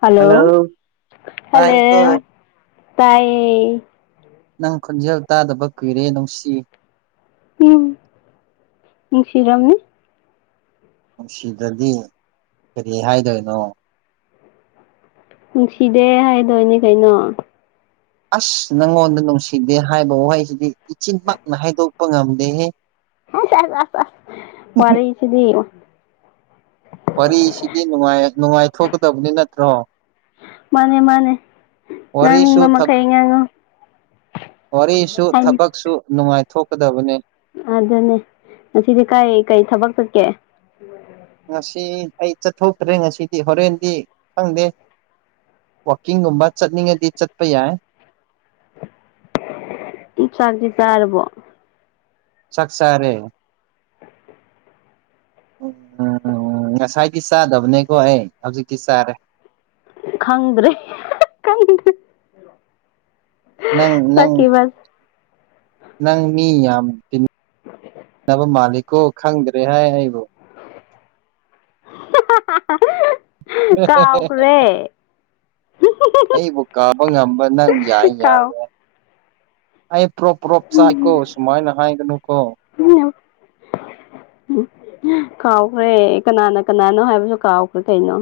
hello hello ꯇꯥꯏꯀꯣ ꯇꯥꯏꯌꯦ ꯅꯪ ꯈꯣꯟꯖꯦꯜ ꯇꯥꯗꯕ ꯀꯨꯏꯔꯦ ꯅꯨꯡꯁꯤ ꯎꯝ ꯅꯨꯡꯁꯤꯔꯝꯅꯤ ꯅꯨꯡꯁꯤꯗꯗꯤ ꯀꯔꯤ ꯍꯥꯏꯗꯣꯏꯅꯣ ꯅꯨꯡꯁꯤꯗꯦ ꯍꯥꯏꯗꯣꯏꯅꯦ ꯀꯩꯅꯣ ꯑꯁ ꯅꯪꯉꯣꯟꯗ ꯅꯨꯡꯁꯤꯗꯦ ꯍꯥꯏꯕ ꯋꯥꯍꯩꯁꯤꯗꯤ ꯏꯆꯤꯟꯃꯛꯅ ꯍꯥꯏꯗꯣꯛꯄ ꯉꯝꯗꯦꯍꯦ ꯑꯁ ꯑꯁ ꯑꯁ ꯑꯁ ꯋꯥꯔꯤꯁꯤꯗꯤ ꯋꯥꯔꯤꯁꯤꯗꯤ ꯅꯨꯡꯉꯥꯏ ꯅꯨꯡꯉꯥꯏꯊꯣꯛꯀꯗꯕꯅꯤ ꯅꯠꯇ꯭ꯔꯣ ꯃꯥꯅꯦ ꯃꯥꯅꯦ ꯋꯥꯔꯤꯁꯨ ꯉꯥꯡꯅꯤꯡꯕ ꯊꯛ ꯃꯈꯩ ꯉꯥꯡꯉꯣ ꯋꯥꯔꯤꯁꯨ ꯍꯥꯏꯅꯤ ꯊꯕꯛꯁꯨ ꯅꯨꯡꯉꯥꯏꯊꯣꯛꯀꯗꯕꯅꯦ ꯑꯗꯨꯅꯦ ꯉꯁꯤꯗꯤ ꯀꯩ ꯀꯩ ꯊꯕꯛ ꯆꯠꯀꯦ [inaudible] ꯉꯁꯤ ꯑꯩ ꯆꯠꯊꯣꯛꯇꯔꯦ ꯉꯁꯤꯗꯤ ꯍꯣꯔꯦꯟꯗꯤ ꯈꯪꯗꯦ ꯋꯥꯛꯀꯤꯡꯒꯨꯝꯕ ꯆꯠꯅꯤꯡꯉꯗꯤ ꯆꯠꯄ ꯌꯥꯏ ꯆꯥꯛꯇꯤ ꯆꯥꯔꯕꯣ ꯆꯥꯛ ꯆꯔꯦ ꯎꯝ ꯉꯁꯥꯏꯗꯤ ꯆꯥꯗꯕꯅꯦꯀꯣ ꯑꯩ ꯍꯧꯖꯤꯛꯇꯤ ꯆꯥꯔꯦ ꯈꯪꯗ꯭ꯔꯦ ꯈꯪꯗꯦ ꯅꯪ ꯅꯪ ꯆꯠꯈꯤꯕ ꯅꯪ ꯃꯤ ꯌꯥꯝ ꯇꯤꯟ ꯅꯕ ꯃꯥꯜꯂꯤꯀꯣ ꯈꯪꯗ꯭ꯔꯦ ꯍꯥꯏ ꯑꯩꯕꯨ [unintelligible] ꯀꯥꯎꯈ꯭ꯔꯦ ꯑꯩꯕꯨ ꯀꯥꯎꯕ ꯉꯝꯕ ꯅꯪ ꯌꯥꯏ ꯌꯥꯏ ꯀꯥꯎ ꯌꯥꯏ ꯑꯩ ꯄ꯭ꯔꯣꯛ ꯄ꯭ꯔꯣꯛ ꯆꯥꯛꯏꯀꯣ ꯁꯨꯃꯥꯏꯅ ꯍꯥꯏꯒꯅꯨ ꯀꯣ ꯎꯝ ꯀꯥꯎꯈ꯭ꯔꯦ ꯀꯅꯥꯅ ꯀꯅꯥꯅꯣ ꯍꯥꯏꯕꯁꯨ ꯀꯥꯎꯈ꯭ꯔꯦ ꯀꯩꯅꯣ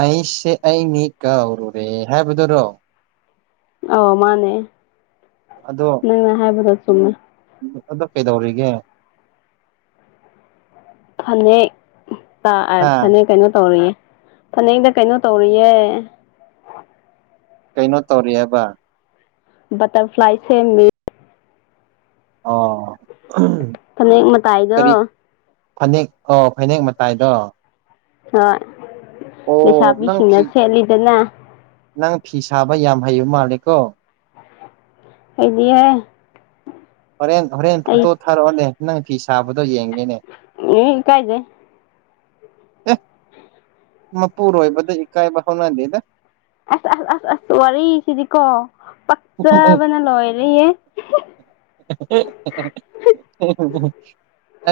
ꯑꯩꯁꯦ ꯑꯩꯅꯤ ꯀꯧꯔꯨꯔꯦ ꯍꯥꯏꯕꯗꯨꯔꯣ ꯑꯥꯎ ꯃꯥꯅꯦ ꯑꯗꯣ ꯅꯪꯅ ꯍꯥꯏꯕꯗꯣ ꯆꯨꯝꯃꯦ [unintelligible] ꯀꯩꯗꯧꯔꯤꯒꯦ ꯐꯅꯦꯛ ꯇ ꯍꯥ ꯐꯅꯦꯛ ꯀꯩꯅꯣ ꯇꯧꯔꯤꯌꯦ ꯐꯅꯛꯇ ꯀꯩꯅꯣ ꯇꯧꯔꯤꯌꯦ ꯀꯩꯅꯣ ꯇꯧꯔꯤ ꯍꯥꯏꯕ ꯕꯥꯠꯇꯔꯐ꯭ꯂꯥꯏ ꯁꯦꯝꯃꯤ ꯑ ꯐꯅꯦꯛ ꯃꯇꯥꯏꯗꯣ ꯀꯔꯤ ꯐꯅꯦꯛ ꯑꯣ ꯐꯅꯦꯛ ꯃꯇꯥꯏꯗꯣ ꯍꯣꯏ ꯑꯣ ꯅꯪ ꯂꯩꯁꯥꯕꯤꯁꯤꯡꯅ ꯐꯤ ꯁꯦꯠꯂꯤꯗꯅ ꯅꯪ ꯐꯤ ꯁꯥꯕ ꯌꯥꯝ ꯍꯩꯕ ꯃꯥꯜꯂꯦ ꯀꯣ ꯍꯩꯗꯤꯌꯦ ꯍꯣꯔꯦꯟ ꯍꯣꯔꯦꯟ ꯐꯣꯇꯣ ꯊꯥꯔꯛꯑꯣꯅꯦ ꯅꯪ ꯐꯤ ꯁꯥꯕꯗꯣ ꯌꯦꯡꯉꯦꯅꯦ ꯏꯀꯥꯏꯖꯩ ꯑꯦ ꯃꯄꯨꯔꯣꯏꯕꯗ ꯏꯀꯥꯏꯕ ꯍꯧꯅꯗꯦꯗ ꯑꯁ ꯑꯁ ꯑꯁ ꯑꯁ ꯋꯥꯔꯤꯁꯤꯗꯤꯀꯣ ꯄꯛꯆꯕꯅ ꯂꯣꯏꯔꯦꯌꯦ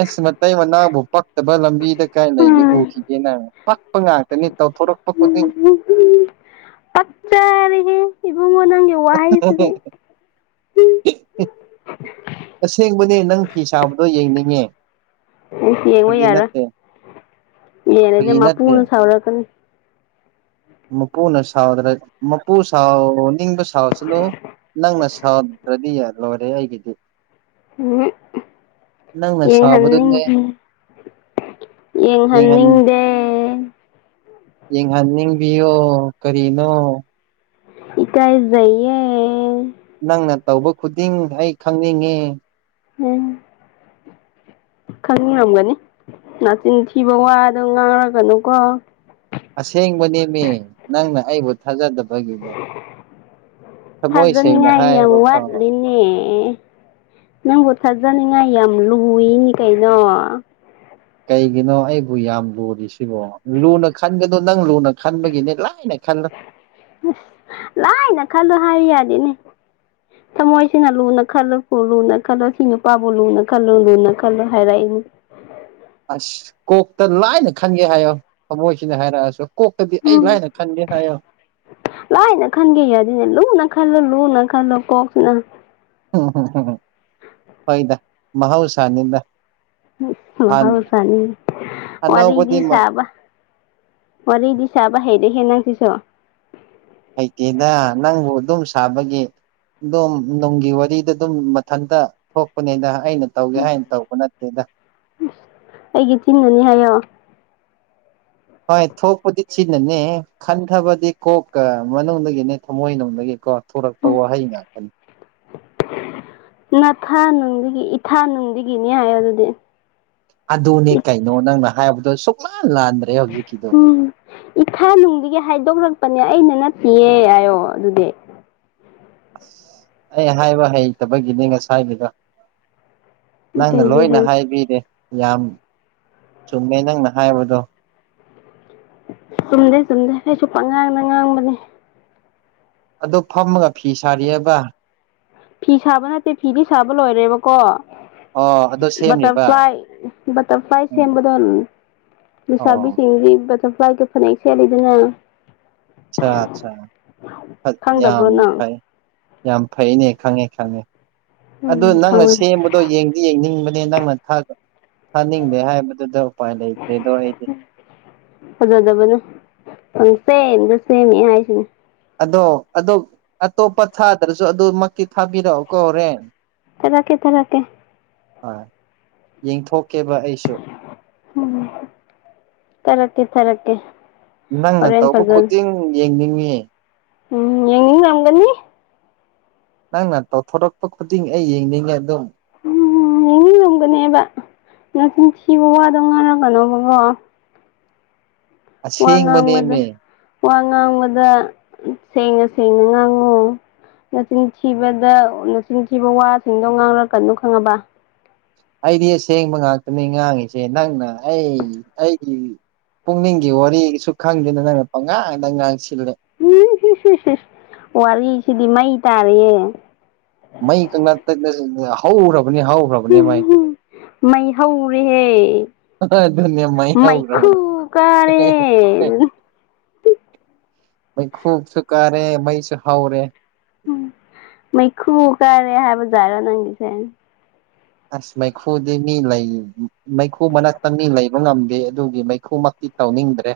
ꯑꯁ ꯃꯇꯩ ꯃꯅꯥꯎꯕꯨ ꯄꯛꯇꯕ ꯂꯝꯕꯤꯗ ꯀꯥꯏ ꯂꯩꯒꯦ ꯎꯈꯤꯒꯦ ꯅꯪ ꯄꯛꯄ ꯉꯥꯛꯇꯅꯤ ꯇꯧꯊꯣꯔꯛꯄ ꯈꯨꯗꯤꯡ ꯄꯛꯆꯔꯤꯍꯦ ꯏꯕꯨꯡꯉꯣ ꯅꯪ ꯌꯣꯡ ꯑꯁꯦꯡꯕꯅꯦ ꯅꯪ ꯐꯤ ꯁꯥꯕꯗꯣ ꯌꯡꯅꯤꯡꯉꯦ ꯌꯦꯡꯕ ꯌꯥꯔꯣꯏ ꯌꯦꯡꯔꯗꯤ ꯐꯥꯒꯤ ꯅꯠꯇꯦ ꯃꯄꯨꯅ ꯁꯥꯎꯔꯛꯀꯅꯤ ꯃꯄꯨꯅ ꯁꯥꯎꯗ꯭ꯔꯦ ꯃꯄꯨ ꯁꯥꯎ ꯅꯤꯡꯕ ꯁꯥꯎꯁꯅꯨ ꯅꯪꯅ ꯁꯥꯎꯗ꯭ꯔꯗꯤ ꯌꯥ ꯂꯣꯏꯔꯦ ꯑꯩꯒꯤꯗꯤ ꯎꯝ ꯅꯪꯅ ꯌꯦꯡꯍꯟ ꯅꯤꯡ ꯁꯥꯎꯕꯗꯨꯅꯦ ꯌꯦꯡꯍꯟ ꯌꯦꯡꯍꯟꯅꯤꯡꯗꯦ ꯌꯦꯡꯍꯟꯅꯤꯡꯕꯤꯌꯣ ꯀꯔꯤꯅꯣ ꯏꯀꯥꯏꯖꯩꯌꯦ ꯅꯪꯅ ꯇꯧꯕ ꯈꯨꯗꯤꯡ ꯑꯩ ꯈꯪꯅꯤꯡꯉꯦ ꯎꯝ ꯈꯪꯔꯝꯒꯅꯤ ꯅꯥꯆꯤꯟꯊꯤꯕ ꯋꯥꯗꯣ ꯉꯥꯡꯔꯉꯅꯨꯀꯣ ꯑꯁꯦꯡꯕ ꯅꯦꯃꯤ ꯅꯪꯅ ꯑꯩꯕꯨ ꯊꯥꯖꯗꯕꯒꯤꯅꯦ ꯊꯃꯣꯏ ꯁꯦꯡꯅ ꯊꯥꯖꯅꯤꯡꯉꯥꯏ ꯌꯥꯝ ꯍꯥꯏꯌꯦꯕꯀꯣ ꯋꯥꯠꯂꯤꯅꯦ ꯅꯪꯕꯨ ꯊꯥꯖꯅꯤꯡꯉꯥꯏ ꯌꯥꯝ ꯂꯨꯏꯅꯤ ꯀꯩꯅꯣ ꯀꯩꯒꯤꯅꯣ ꯑꯩꯕꯨ ꯌꯥꯝ ꯂꯨꯔꯤ ꯁꯤꯕꯣ ꯂꯨꯅ ꯈꯟꯒꯗꯣ ꯅꯪ ꯂꯨꯅ ꯈꯟꯕꯒꯤꯅꯦ ꯂꯥꯏꯅ ꯈꯜꯂꯣ ꯑꯁ ꯂꯥꯏꯅ ꯈꯜꯂꯣ ꯍꯥꯏꯔꯤ ꯌꯥꯗꯤꯅꯦ [unintelligible] ꯇꯃꯣꯏꯁꯤꯅ ꯂꯨꯅ ꯈꯜꯂꯨ ꯂꯨꯅ ꯈꯜꯂꯨ ꯁꯤ ꯅꯨꯄꯥꯕꯨ ꯂꯨꯅ ꯈꯜꯂꯨ ꯂꯨꯅ ꯈꯜꯂꯨ ꯍꯥꯏꯔꯛꯏꯅꯤ ꯑꯁ ꯀꯣꯛꯇ ꯂꯥꯏꯅ ꯈꯟꯒꯦ ꯍꯥꯏꯌꯣ ꯊꯃꯣꯏꯁꯤꯅ ꯍꯥꯏꯔꯛꯑꯁꯨ ꯀꯣꯛꯇꯗꯤ ꯑꯩ ꯎꯝ ꯂꯥꯏꯅ ꯈꯟꯒꯦ ꯍꯥꯏꯌꯣ ꯂꯥꯏꯅ ꯈꯟꯒꯦ ꯌꯥꯗꯦꯅꯦ ꯂꯨꯅ ꯈꯜꯂꯣ ꯂꯨꯅ ꯈꯜꯂꯣ ꯀꯣꯛꯁꯤꯅ ꯍꯣꯏꯗ ꯃꯍꯧꯁꯥꯅꯤꯗ ꯍꯥꯟ ꯃꯍꯥꯎꯁꯅꯤ ꯑꯅꯧꯕꯗꯤ ꯋꯥꯔꯤꯗꯤ ꯁꯥꯕ ꯋꯥꯔꯤꯗꯤ ꯁꯥꯕ ꯍꯩꯔꯦꯍꯦ ꯅꯪꯁꯤꯁꯨ ꯍꯩꯇꯦꯗ ꯅꯪꯕꯨ ꯑꯗꯨꯝ ꯁꯥꯕꯒꯤ ꯑꯗꯨꯝ ꯅꯨꯡꯒꯤ ꯋꯥꯔꯤꯗ ꯑꯗꯨꯝ ꯃꯊꯟꯇ ꯊꯣꯛꯄꯅꯤꯗ ꯑꯩꯅ ꯇꯧꯒꯦ ꯍꯥꯏꯅ ꯇꯧꯕ ꯅꯠꯇꯦꯗ ꯑꯩꯒꯤ ꯆꯤꯟꯅꯅꯤ ꯍꯥꯏꯌꯣ ꯍꯣꯏ ꯊꯣꯛꯄꯗꯤ ꯆꯤꯟꯅꯅꯦ ꯈꯟꯊꯕꯗꯤ ꯀꯣꯛꯀ ꯃꯅꯨꯡꯗꯒꯤꯅꯦ ꯊꯃꯣꯏꯅꯨꯡꯗꯒꯤꯀꯣ ꯊꯣꯔꯛꯄ ꯋꯥꯍꯩ ꯉꯥꯛꯇꯅꯤ ꯅꯊꯥ ꯅꯨꯡꯗꯒꯤ ꯏꯊꯥ ꯅꯨꯡꯗꯒꯤꯅꯦ ꯍꯥꯏꯌꯣ ꯑꯗꯨꯗꯤ ꯑꯗꯨꯅꯦ ꯀꯩꯅꯣ ꯅꯪꯅ ꯍꯥꯏꯕꯗꯣ ꯁꯨꯛꯂꯥꯟ ꯂꯥꯟꯗ꯭ꯔꯦ ꯍꯧꯖꯤꯛꯀꯤꯗꯣ ꯎꯝ ꯏꯊꯥꯅꯨꯡꯗꯒꯤ ꯍꯥꯏꯗꯣꯛꯂꯛꯄꯅꯦ ꯑꯩꯅ ꯅꯠꯇꯦꯌꯦ ꯍꯥꯏꯌꯣ ꯑꯗꯨꯗꯤ ꯑꯩ ꯍꯥꯏꯕ ꯍꯩꯇꯕꯒꯤꯅꯤ ꯉꯁꯥꯏꯗꯨꯗ ꯅꯪꯅ ꯀꯩꯒꯤ ꯂꯣꯏꯅ ꯍꯩ ꯍꯥꯏꯕꯤꯔꯦ ꯌꯥꯝ ꯆꯨꯝꯃꯦ ꯅꯪꯅ ꯍꯥꯏꯕꯗꯣ ꯆꯨꯝꯗꯦ ꯆꯨꯝꯗꯦ ꯑꯩꯁꯨ ꯄꯪꯉꯥꯡꯗ ꯉꯥꯡꯕꯅꯦ ꯑꯗꯣ ꯐꯝꯃꯒ ꯐꯤ ꯁꯥꯔꯤꯑꯕ ꯐꯤ ꯁꯥꯕ ꯅꯠꯇꯦ ꯐꯤꯗꯤ ꯁꯥꯕ ꯂꯣꯏꯔꯦꯕꯀꯣ ꯑꯣ ꯑꯗꯣ ꯁꯦꯝꯔꯤꯕ ꯕꯇꯔꯐ꯭ꯂꯥꯏ ꯕꯇ꯭ꯔꯐꯥ꯭ꯂꯏ ꯎꯝ ꯁꯦꯝꯕꯗꯣ ꯂꯩꯁꯥꯕꯤ ꯑꯣ ꯁꯤꯡꯗꯤ ꯕꯇ ꯕꯇ꯭ꯔꯐ꯭ꯂꯥꯏꯒꯤ ꯐꯅꯦꯛ ꯁꯦꯠꯂꯤꯗꯅ ꯑ ꯑꯆꯥ ꯐ ꯌꯥꯝ ꯈꯪꯗꯕ꯭ꯔꯣ ꯅꯪ ꯐꯥꯏ ꯌꯥꯝ ꯐꯩꯅꯦ ꯈꯪꯉꯦ ꯈꯪꯉꯦ ꯑꯗꯨ ꯎꯝ ꯅꯪꯅ ꯈꯪꯉꯦ ꯁꯦꯝꯕ ꯑꯗꯣ ꯌꯦꯡꯗꯤ ꯌꯦꯡꯅꯤꯡꯕꯅꯦ ꯅꯪꯅ ꯊꯥꯅꯤꯡꯗꯦ ꯍꯥꯏꯕꯗꯨꯗ ꯎꯄꯥꯏ ꯂꯩꯇ꯭ꯔꯦ ꯗꯣ ꯑꯩꯗꯤ ꯐꯖꯗꯕꯅꯦ ꯄꯪꯁꯦꯝꯗ ꯁꯦꯝꯃꯦ ꯍꯥꯏꯁꯤꯅꯦ ꯑꯗꯣ ꯑꯣ ꯑꯇꯣꯞꯄ ꯊꯥꯗ꯭ꯔꯁꯨ ꯑꯗꯨꯃꯛꯇꯤ ꯊꯥꯕꯤꯔꯛꯑꯣ ꯀꯣ ꯍꯣꯔꯦꯟ ꯊꯥꯔꯛꯀꯦ ꯊꯥꯔꯛꯀꯦ ꯍꯣꯏ ꯌꯦꯡꯊꯣꯛꯀꯦꯕ ꯑꯩꯁꯨ ꯎꯝ ꯇꯔꯛꯀꯦ ꯊꯔꯛꯀꯦ ꯅꯪꯅ ꯇꯧꯕ ꯈꯨꯗꯤꯡ ꯌꯦꯡꯅꯤꯡꯏ ꯎꯝ ꯌꯦꯡꯅꯤꯡꯉꯝꯒꯅꯤ ꯅꯪꯅ ꯇꯧꯊꯣꯔꯛꯄ ꯈꯨꯗꯤꯡ ꯑꯩ ꯌꯦꯡꯅꯤꯡꯉꯦ ꯑꯗꯨꯝ ꯎꯝ ꯌꯦꯡꯅꯤꯡꯉꯝꯒꯅꯦꯕ ꯅꯆꯤꯟꯊꯤꯕ ꯋꯥꯗꯣ ꯉꯥꯡꯔꯛꯀꯅꯣꯕꯀꯣ ꯋꯥ ꯉꯥꯡꯕꯗ ꯑꯁꯦꯡꯕꯅꯦꯃꯦ ꯋꯥ ꯉꯥꯡꯕꯗ ꯁꯦꯡꯅ ꯁꯦꯡꯅ ꯉꯥꯡꯉꯨ ꯅꯆꯤꯟ ꯊꯤꯕꯗ ꯅꯆꯤꯟꯊꯤꯕ ꯋꯥꯁꯤꯡꯗꯣ ꯉꯥꯡꯔꯛꯀꯅꯣ ꯈꯪꯉꯕ ꯑꯩꯗꯤ ꯑꯁꯦꯡꯕ ꯉꯥꯛꯇꯅꯤ ꯉꯥꯡꯉꯤꯁꯦ ꯅꯪꯅ ꯑꯩ ꯑꯩꯒꯤ ꯄꯨꯛꯅꯤꯡꯒꯤ ꯋꯥꯔꯤꯁꯨ ꯈꯪꯗꯦꯅ ꯅꯪꯅ ꯄꯪꯉꯥꯡ ꯗ ꯉꯥꯡꯁꯤꯜꯂꯦ ꯎꯝ ꯍ ꯍ ꯋꯥꯔꯤꯁꯤꯗꯤ ꯃꯩ ꯇꯥꯔꯤꯌꯦ ꯃꯩ ꯀꯅ ꯇꯅ ꯍꯧꯔꯕꯅꯤ ꯍꯧꯈ꯭ꯔꯕꯅꯦ ꯃꯩ ꯃꯩꯍꯧꯔꯦꯍꯦ ꯑꯗꯨꯅꯦ ꯃꯩ ꯃꯥꯏꯈꯨ ꯍꯧꯈ꯭ꯔꯕꯅꯤ ꯀꯔꯦ ꯃꯩꯈꯨꯁꯨꯨ ꯀꯥꯔꯦ ꯃꯩꯁꯨ ꯍꯧꯔꯦ ꯎꯝ ꯃꯩꯈꯨ ꯀꯔꯦ ꯍꯥꯏꯕ ꯖꯥꯠꯔ ꯅꯪꯒꯤꯁꯦ ꯑꯁ ꯃꯩꯈꯨꯗꯤ ꯃꯤ ꯂꯩ ꯃꯩꯈꯨ ꯃꯅꯥꯛꯇ ꯃꯤ ꯂꯩꯕ ꯉꯝꯗꯦ ꯑꯗꯨꯒꯤ ꯃꯩꯈꯨ ꯇꯧꯅꯤꯡꯗ꯭ꯔꯦ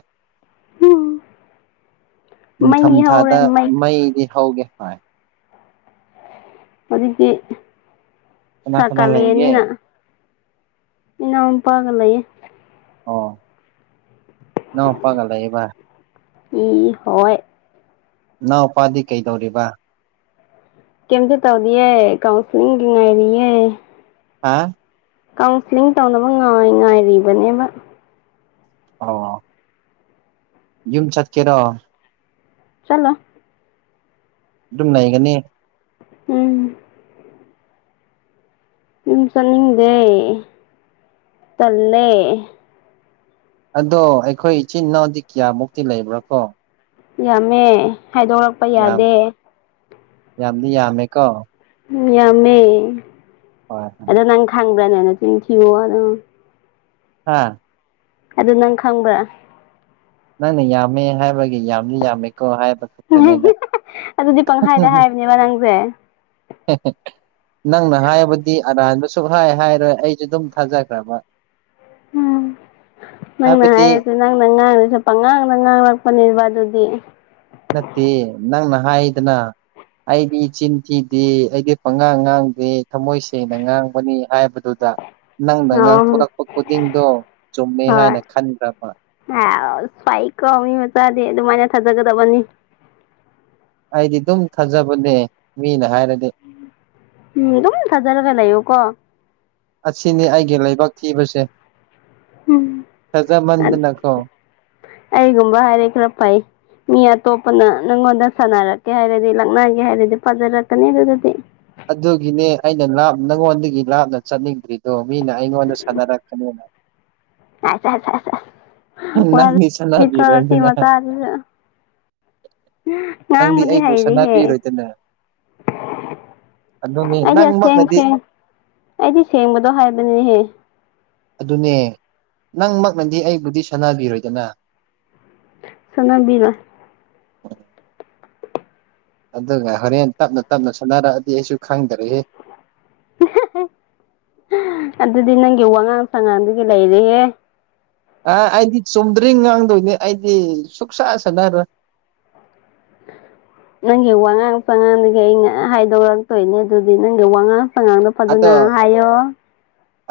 ꯅꯤꯡꯊꯝ ꯃꯩ ꯊꯥꯗ ꯍꯧꯔꯦ ꯃꯩ ꯃꯩꯗꯤ ꯍꯧꯒꯦ ꯍꯥꯏ ꯍꯧꯖꯤꯛꯇꯤ ꯀꯅꯥ ꯀꯅꯥ ꯂꯩꯒꯦ ꯁꯀꯥꯂꯦꯟꯅꯤꯅ ꯏꯅꯥꯎꯄꯥꯒ ꯂꯩꯌꯦ ꯑꯣ ꯏꯅꯧꯄꯒꯂꯩꯌꯦꯕ ꯏ ꯍꯣꯏ ꯅꯥꯎꯄꯥꯗꯤ ꯀꯩꯗꯧꯔꯤꯕ ꯀꯦꯝꯇ ꯇꯧꯥꯗꯤꯑꯦ ꯀꯥꯎꯟꯁ꯭ꯂꯤꯡꯒꯤ ꯉꯥꯏꯔꯤꯌꯦ ꯍꯥ ꯀꯥꯎꯟꯁꯤꯂꯤꯡ ꯇꯧꯅꯕ ꯉꯥꯏꯔꯤꯕꯅꯦꯕ ꯑꯣ ꯌꯨꯝ ꯆꯠꯀꯦꯔꯣ ꯆꯠꯂꯣꯏ ꯗꯨꯝ ꯂꯩꯒꯅꯤ ꯎꯝ ꯌꯨꯝ ꯆꯠꯅꯤꯡꯗꯦ ꯇꯟꯂꯦ ꯑꯗꯣ ꯑꯩꯈꯣꯏ ꯏꯆꯤꯟ ꯏꯅꯥꯎꯗꯤ ꯀꯌꯥꯃꯨꯛꯇꯤ ꯂꯩꯕ꯭ꯔꯥꯀꯣ ꯌꯥꯝꯃꯦ ꯍꯥꯏꯗꯣꯔꯛꯄ ꯌꯥꯝ ꯌꯥꯗꯦ ꯌꯥꯝꯗꯤ ꯌꯥꯝꯃꯦꯀꯣ ꯍꯨꯝ ꯌꯥꯝꯃꯦ ꯍꯣꯏ ꯑꯗꯣ ꯅꯪ ꯈꯪꯕ꯭ꯔꯥꯅꯦ ꯅꯆꯤꯟ ꯊꯤꯌꯣ ꯑꯗ ꯑꯥ ꯑꯗꯨ ꯅꯪ ꯈꯪꯕ꯭ꯔꯥ ꯅꯪꯅ ꯌꯥꯝꯃꯦ ꯍꯥꯏꯕꯒꯤ ꯌꯥꯝꯗꯤ ꯌꯥꯝꯃꯦꯀꯣ ꯍꯥꯏꯕ ꯈꯛꯇꯅꯤꯗ ꯑꯗꯨꯗꯤ ꯄꯪꯈꯥꯏꯗ ꯍꯥꯏꯕꯅꯦꯕ ꯅꯪꯖꯦ [unintelligible] ꯅꯪꯅ ꯍꯥꯏꯕꯗꯤ ꯑꯔꯥꯟꯕ ꯁꯨꯛꯍꯥꯏ ꯍꯥꯏꯔꯣꯏ ꯑꯩꯖꯨ ꯗꯨꯝ ꯊꯥꯖꯈ꯭ꯔꯕ ꯍꯨꯝ ꯅꯪꯅ ꯍꯥꯏꯕꯗꯤ ꯍꯥꯏꯔꯖꯨ ꯅꯪꯅ ꯉꯥꯡꯔꯁꯨ ꯄꯪꯉꯥꯡꯗ ꯉꯥꯡꯔꯛꯄꯅꯦꯕ ꯑꯗꯨꯗꯤ ꯅꯠꯇꯦ ꯅꯪꯅ ꯍꯥꯏꯗꯅ ꯑꯩꯗꯤ ꯆꯤꯟ ꯊꯤꯗꯦ ꯑꯩꯗꯤ ꯄꯉꯥꯡ ꯉꯥꯡꯗꯦ ꯊꯝꯃꯣꯏ ꯁꯦꯡꯅ ꯉꯥꯡꯕꯅꯤ ꯍꯥꯏꯕꯗꯨ ꯗ ꯅꯪꯅ ꯑꯣ ꯉꯥꯡꯊꯣꯔꯛꯄ ꯈꯨꯗꯤꯡꯗꯣ ꯆꯨꯝꯃꯦ ꯍꯣꯏ ꯍꯥꯏꯅ ꯈꯟꯈ꯭ꯔꯕ [unintelligible] ꯐꯩꯀꯣ ꯃꯤ ꯃꯆꯥꯗꯤ ꯑꯗꯨꯃꯥꯏꯅ ꯊꯥꯖꯒꯗꯕꯅꯤ ꯑꯩꯗꯤ ꯗꯨꯝ ꯊꯥꯖꯕꯅꯦ ꯃꯤꯅ ꯍꯥꯏꯔꯗꯤ ꯃꯤ ꯑꯗꯨꯝ ꯊꯖꯔꯒ ꯂꯩꯌꯨꯀꯣ ꯑꯁꯤꯅꯤ ꯑꯩꯒꯤ ꯂꯥꯏꯕꯛ ꯊꯤꯕꯁꯦ ꯎꯝ ꯊꯖꯃꯟꯗꯅꯀꯣ ꯑꯩꯒꯨꯝꯕ ꯍꯥꯏꯔꯦ ꯈꯔ ꯐꯩ ꯃꯤ ꯑꯇꯣꯞꯄꯅ ꯅꯪꯉꯣꯟꯗ ꯁꯥꯟꯅꯔꯛꯀꯦ ꯍꯥꯏꯔꯗꯤ ꯂꯛꯅꯒꯦ ꯍꯥꯏꯔꯗꯤ ꯐꯖꯔꯛꯀꯅꯤ ꯑꯗꯨꯗꯗꯤ ꯑꯗꯨꯒꯤꯅꯦ ꯑꯩꯅꯥ ꯂꯥꯞ ꯅꯪꯉꯣꯟꯗꯒꯤ ꯂꯥꯞꯅ ꯆꯠꯅꯤꯡꯗ꯭ꯔꯤꯗꯣ ꯃꯤꯅ ꯑꯩꯉꯣꯟꯗ ꯁꯥꯟꯅꯔꯛꯀꯅꯦꯅ [unintelligible] ꯁꯦꯁ ꯋꯔꯛ ꯅꯪꯗꯤ ꯅꯤꯀꯣ ꯁꯤ ꯁꯥꯟꯅꯕꯤꯔꯣꯏꯗꯅ ꯃꯆꯥ [unintelligible] ꯅꯪꯗꯤ ꯅꯥꯡꯕꯗꯤ ꯑꯩꯕꯨ ꯍꯩꯔꯤꯍꯦ ꯁꯥꯟꯅꯕꯤꯔꯣꯏꯗꯅ ꯑꯗꯨꯅꯤ ꯑꯩꯗꯤ ꯑꯁꯦꯡ ꯅꯪꯃꯛꯅꯗꯤ ꯁꯦꯡ ꯑꯩꯗꯤ ꯁꯦꯡꯕꯗꯣ ꯍꯥꯏꯕꯅꯤꯍꯦ ꯑꯗꯨꯅꯦ ꯅꯪꯃꯛꯅꯗꯤ ꯑꯩꯕꯨꯗꯤ ꯁꯥꯅꯕꯤꯔꯣꯏꯗꯅ ꯁꯥꯅꯕꯤꯔꯣꯏ ꯑꯗꯨꯒ ꯍꯣꯔꯦꯟ ꯇꯞꯅ ꯇꯞꯅ ꯁꯥꯟꯅꯔꯛꯑꯗꯤ ꯑꯩꯁꯨ ꯈꯪꯗꯔꯦꯍꯦ ꯑꯗꯨꯗꯤ ꯅꯪꯒꯤ ꯋꯥꯉꯥꯡ ꯁꯉꯥꯡꯗꯨꯒꯤ ꯂꯩꯔꯦꯍꯦ ꯑ ꯑꯩꯗꯤ ꯆꯨꯝꯗ꯭ꯔꯤ ꯉꯥꯡꯗꯣꯏꯅꯤ ꯑꯩꯗꯤ ꯁꯨꯛꯁꯥ ꯁꯥꯟꯅꯔꯣꯏ ꯅꯪꯒꯤ ꯋꯥꯉꯥꯡ ꯁꯉꯥꯡꯗꯒꯤ ꯑꯩꯅ ꯍꯥꯏꯗꯣꯔꯛꯇꯣꯏꯅꯦ ꯑꯗꯨꯗꯤ ꯅꯪꯒꯤ ꯋꯥꯉꯥꯡ ꯁꯉꯥꯡꯗꯣ ꯑꯗꯨꯅ ꯑꯗꯣ ꯍꯥꯏꯌꯣ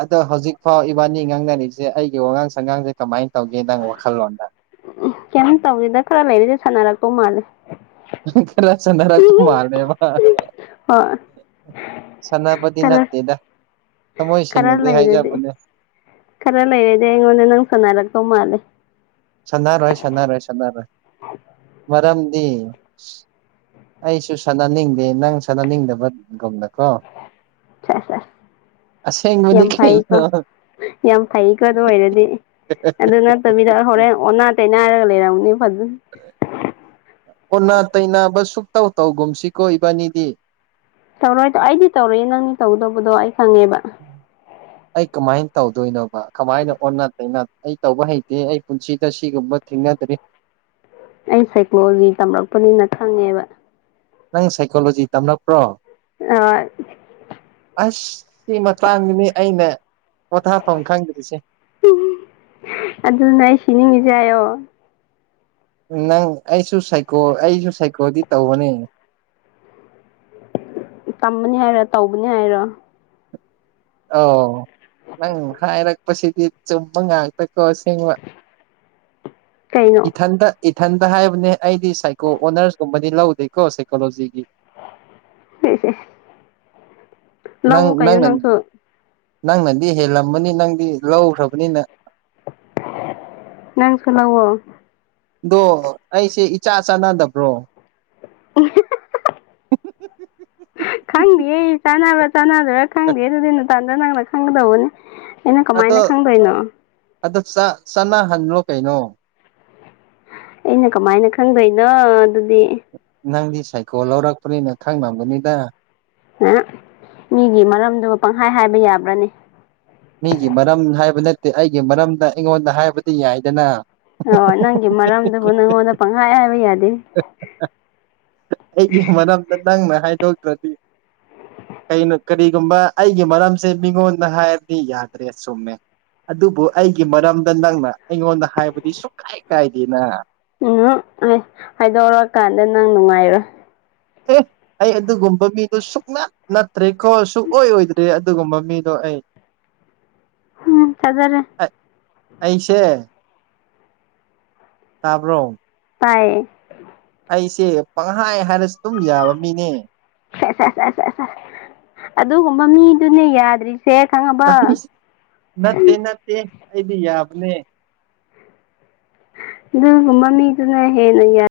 ꯑꯗꯣ ꯍꯧꯖꯤꯛꯐꯥꯎ ꯏꯕꯥꯅꯤ ꯉꯥꯡꯅꯔꯤꯕꯁꯦ ꯑꯩꯒꯤ ꯋꯥꯉꯥꯡ ꯁꯪꯉꯥꯡꯖꯦ ꯀꯃꯥꯏꯟ ꯇꯧꯒꯦ ꯅꯪ ꯋꯥꯈꯜꯂꯣꯟꯗ [unintelligible] ꯀꯩꯝ ꯇꯧꯗꯦꯗ ꯈꯔ ꯂꯩꯔꯗꯤ ꯁꯥꯅꯔꯛꯇꯧ ꯃꯥꯜꯂꯦ ꯈꯔ ꯁꯥꯅꯔꯛꯇꯧ ꯃꯥꯜꯂꯦꯕ ꯍꯣꯏ ꯁꯥꯅꯕꯗꯤ ꯈꯔ ꯅꯠꯇꯦꯗ ꯊꯃꯣꯏ ꯈꯔ ꯁꯦꯡꯅꯗꯤ ꯂꯩꯔꯗꯤ ꯍꯥꯏꯖꯕꯅꯦ ꯈꯔ ꯂꯩꯔꯗꯤ ꯑꯩꯉꯣꯟ ꯅꯪ ꯁꯅꯔꯛꯇꯧ ꯃꯥꯜꯂꯦ ꯁꯥꯅꯔꯣꯏ ꯁꯥꯅꯔꯣꯏ ꯁꯥꯅꯔꯣꯏ ꯃꯔꯝꯗꯤ ꯑꯩꯁꯨ ꯁꯅꯅꯤꯡꯗꯦ ꯅꯪ ꯁꯅꯅꯤꯡꯗꯕꯒꯨꯝꯅꯀꯣ ꯁꯦꯁ ꯁꯦꯁ ꯑꯁꯦꯡꯕꯗꯤ ꯌꯥꯝ ꯀꯩꯅꯣ ꯐꯩꯀꯣ ꯌꯥꯝ ꯐꯩꯀꯣ ꯑꯗꯨ ꯑꯣꯏꯔꯗꯤ ꯑꯗꯨ ꯅꯠꯇꯕꯤꯗ ꯍꯣꯔꯦꯟ ꯑꯣꯅꯥ ꯇꯩꯅꯥꯔꯒ ꯂꯩꯔꯝꯒꯅꯤ ꯐꯖ ꯑꯣꯟꯅ ꯇꯩꯅꯕ ꯁꯨꯛꯇꯧ ꯇꯧꯒꯨꯝꯁꯤꯀꯣ ꯏꯕꯥꯅꯤꯗꯤ ꯇꯧꯔꯣꯏꯗ ꯑꯩꯗꯤ ꯇꯧꯔꯛꯑꯦ ꯅꯪꯗꯤ ꯇꯧꯗꯧꯕꯗꯣ ꯑꯩ ꯈꯪꯉꯦꯕ [inaudible] ꯑꯩ ꯀꯃꯥꯏꯟ ꯇꯧꯗꯣꯏꯅꯣꯕ ꯀꯃꯥꯏꯅ ꯑꯣꯟꯅ ꯇꯩꯅ ꯑꯩ ꯇꯧꯕ ꯍꯩꯇꯦ ꯑꯩ ꯄꯨꯟꯁꯤꯗ ꯁꯤꯒꯨꯝꯕ ꯊꯦꯡꯅꯗ꯭ꯔꯤ ꯑꯩ ꯁꯥꯏꯀꯣꯂꯣꯖꯤ ꯇꯝꯔꯛꯄꯅꯤꯅ ꯈꯪꯉꯦꯕ ꯅꯪ ꯁꯥꯏꯀꯣꯂꯣꯖꯤ ꯇꯝꯂꯛꯄ꯭ꯔꯣ ꯑꯥ ꯑꯁ ꯁꯤ ꯃꯇꯥꯡꯁꯤꯅꯤ ꯑꯩꯅ ꯄꯣꯊꯥꯐꯝ ꯈꯪꯗ꯭ꯔꯤꯁꯦ ꯑꯗꯨꯅꯦ ꯑꯩ ꯁꯤꯅꯤꯡꯉꯤꯁꯦ ꯍꯥꯏꯌꯣ ꯅꯪ ꯑꯩꯁꯨ ꯁꯥꯏꯀꯣ ꯑꯩꯁꯨ ꯁꯥꯏꯀꯣꯜꯗꯤ ꯇꯧꯕꯅꯦ ꯇꯝꯕꯅꯤ ꯍꯥꯏꯔꯣ ꯇꯧꯕꯅꯤ ꯍꯥꯏꯔꯣ ꯑꯧ ꯅꯪ ꯍꯥꯏꯔꯛꯄꯁꯤꯗꯤ ꯆꯨꯝꯕ ꯉꯥꯛꯇꯀꯣ ꯑꯁꯦꯡꯕ [inaudible] ꯀꯩꯅꯣ ꯏꯊꯟꯗ ꯏꯊꯟꯗ ꯍꯥꯏꯕꯅꯦ ꯑꯩꯗꯤ ꯁꯥꯏꯀꯣꯜ ꯑꯣꯅꯔꯁꯀꯨꯝꯕꯗꯤ ꯂꯧꯗꯦꯀꯣ ꯁꯥꯏꯀꯣꯂꯣꯖꯤꯒꯤ ꯏꯁ ꯏꯁ ꯅꯪ ꯅꯪꯅ ꯅꯪꯅꯗꯤ ꯍꯦꯜꯂꯝꯃꯅꯤ ꯅꯪꯗꯤ ꯂꯧꯈ꯭ꯔꯕꯅꯤꯅ ꯅꯪ ꯂꯧꯑꯣ ꯑꯗꯣ ꯑꯩꯁꯦ ꯏꯆꯥ ꯆꯥꯟꯅꯗꯕ꯭ꯔꯣ [unintelligible] ꯈꯪꯗꯦꯌꯦ ꯆꯥꯟꯅꯕ꯭ꯔꯥ ꯆꯥꯗ꯭ꯔꯥ ꯈꯪꯗꯦ ꯑꯗꯨꯗꯤ ꯅꯨꯡꯊꯟꯗ ꯅꯪꯅ ꯈꯪꯒꯗꯧꯕꯅꯤ ꯑꯩꯅ ꯑꯗꯣ ꯀꯃꯥꯏꯅ ꯈꯪꯗꯣꯏꯅꯣ ꯑꯗꯣ ꯆꯥ ꯆꯥꯟꯅꯍꯜꯣ ꯀꯩꯅꯣ ꯑꯩꯅ ꯀꯃꯥꯏꯅ ꯈꯪꯗꯣꯏꯅꯣ ꯑꯗꯨꯗꯤ ꯅꯪꯗꯤ ꯁꯥꯏꯀꯣꯜ ꯂꯧꯔꯛꯄꯅꯤꯅ ꯈꯪꯉꯝꯒꯅꯤꯗ ꯍꯦ ꯃꯤꯒꯤ ꯃꯔꯝꯗꯨ ꯄꯪꯍꯥꯏ ꯍꯥꯏꯕ ꯌꯕ꯭ꯔꯥꯅꯦ ꯃꯤꯒꯤ ꯃꯔꯝ ꯍꯥꯏꯕ ꯅꯠꯇꯦ ꯑꯩꯒꯤ ꯃꯔꯝꯗ ꯑꯩꯉꯣꯟꯗ ꯍꯥꯏꯕꯗꯤ ꯌꯥꯏꯗꯅ ꯑꯣ ꯅꯪꯒꯤ ꯃꯔꯝꯗꯨꯕꯨ ꯅꯪꯉꯣꯟꯗ ꯄꯪꯍꯥꯏ ꯍꯥꯏꯕ ꯌꯥꯗꯦ ꯑꯩꯒꯤ ꯃꯔꯝꯗ ꯅꯪꯅ ꯍꯥꯏꯗꯣꯛꯇ꯭ꯔꯗꯤ ꯑꯩꯅ ꯀꯔꯤꯒꯨꯝꯕ ꯑꯩꯒꯤ ꯃꯔꯝꯁꯦ ꯃꯤꯉꯣꯟꯗ ꯍꯥꯏꯔꯗꯤ ꯌꯥꯗ꯭ꯔꯦ ꯆꯨꯝꯃꯦ ꯑꯗꯨꯕꯨ ꯑꯩꯒꯤ ꯃꯔꯝꯗ ꯅꯪꯅ ꯑꯩꯉꯣꯟꯗ ꯍꯥꯏꯕꯗꯤ ꯁꯨꯀꯥꯏ ꯀꯥꯏꯗꯦꯅ ꯎꯝ ꯑꯦ ꯍꯥꯏꯗꯣꯔꯛ ꯀꯥꯟꯗ ꯅꯪ ꯅꯨꯡꯉꯥꯏꯔꯣꯏ ꯑꯦ ꯑꯩ ꯑꯗꯨꯒꯨꯝꯕ ꯃꯤꯗꯣ ꯁꯨꯛꯅꯠ ꯅꯠꯇ꯭ꯔꯦꯀꯣ ꯁꯨꯡꯑꯣꯏ ꯑꯣꯏꯗ꯭ꯔꯤ ꯑꯗꯨꯒꯨꯝꯕ ꯃꯤꯗꯣ ꯑꯩ [inaudible] ꯎꯝ ꯊꯥꯖꯔꯦ ꯑꯦ ꯑꯩꯁꯦ ꯇꯥꯕ꯭ꯔꯣ ꯇꯥꯏꯌꯦ ꯑꯩꯁꯤ ꯄꯪꯍꯥꯏ ꯍꯥꯏꯔꯁꯨ ꯑꯗꯨꯝ ꯌꯥꯕ ꯃꯤꯅꯦ ꯑꯁ ꯑꯁ ꯑꯁ ꯑꯗꯨꯒꯨꯝꯕ ꯃꯤꯗꯨꯅꯦ ꯌꯥꯗ꯭ꯔꯤ ꯁꯦ ꯈꯪꯉꯕ ꯑꯦ ꯑꯩꯗꯤ ꯌꯥꯕꯅꯦ ꯑꯗꯨꯒꯨꯝꯕ ꯃꯤꯗꯨꯅ ꯍꯦꯟꯅ ꯌꯥꯏ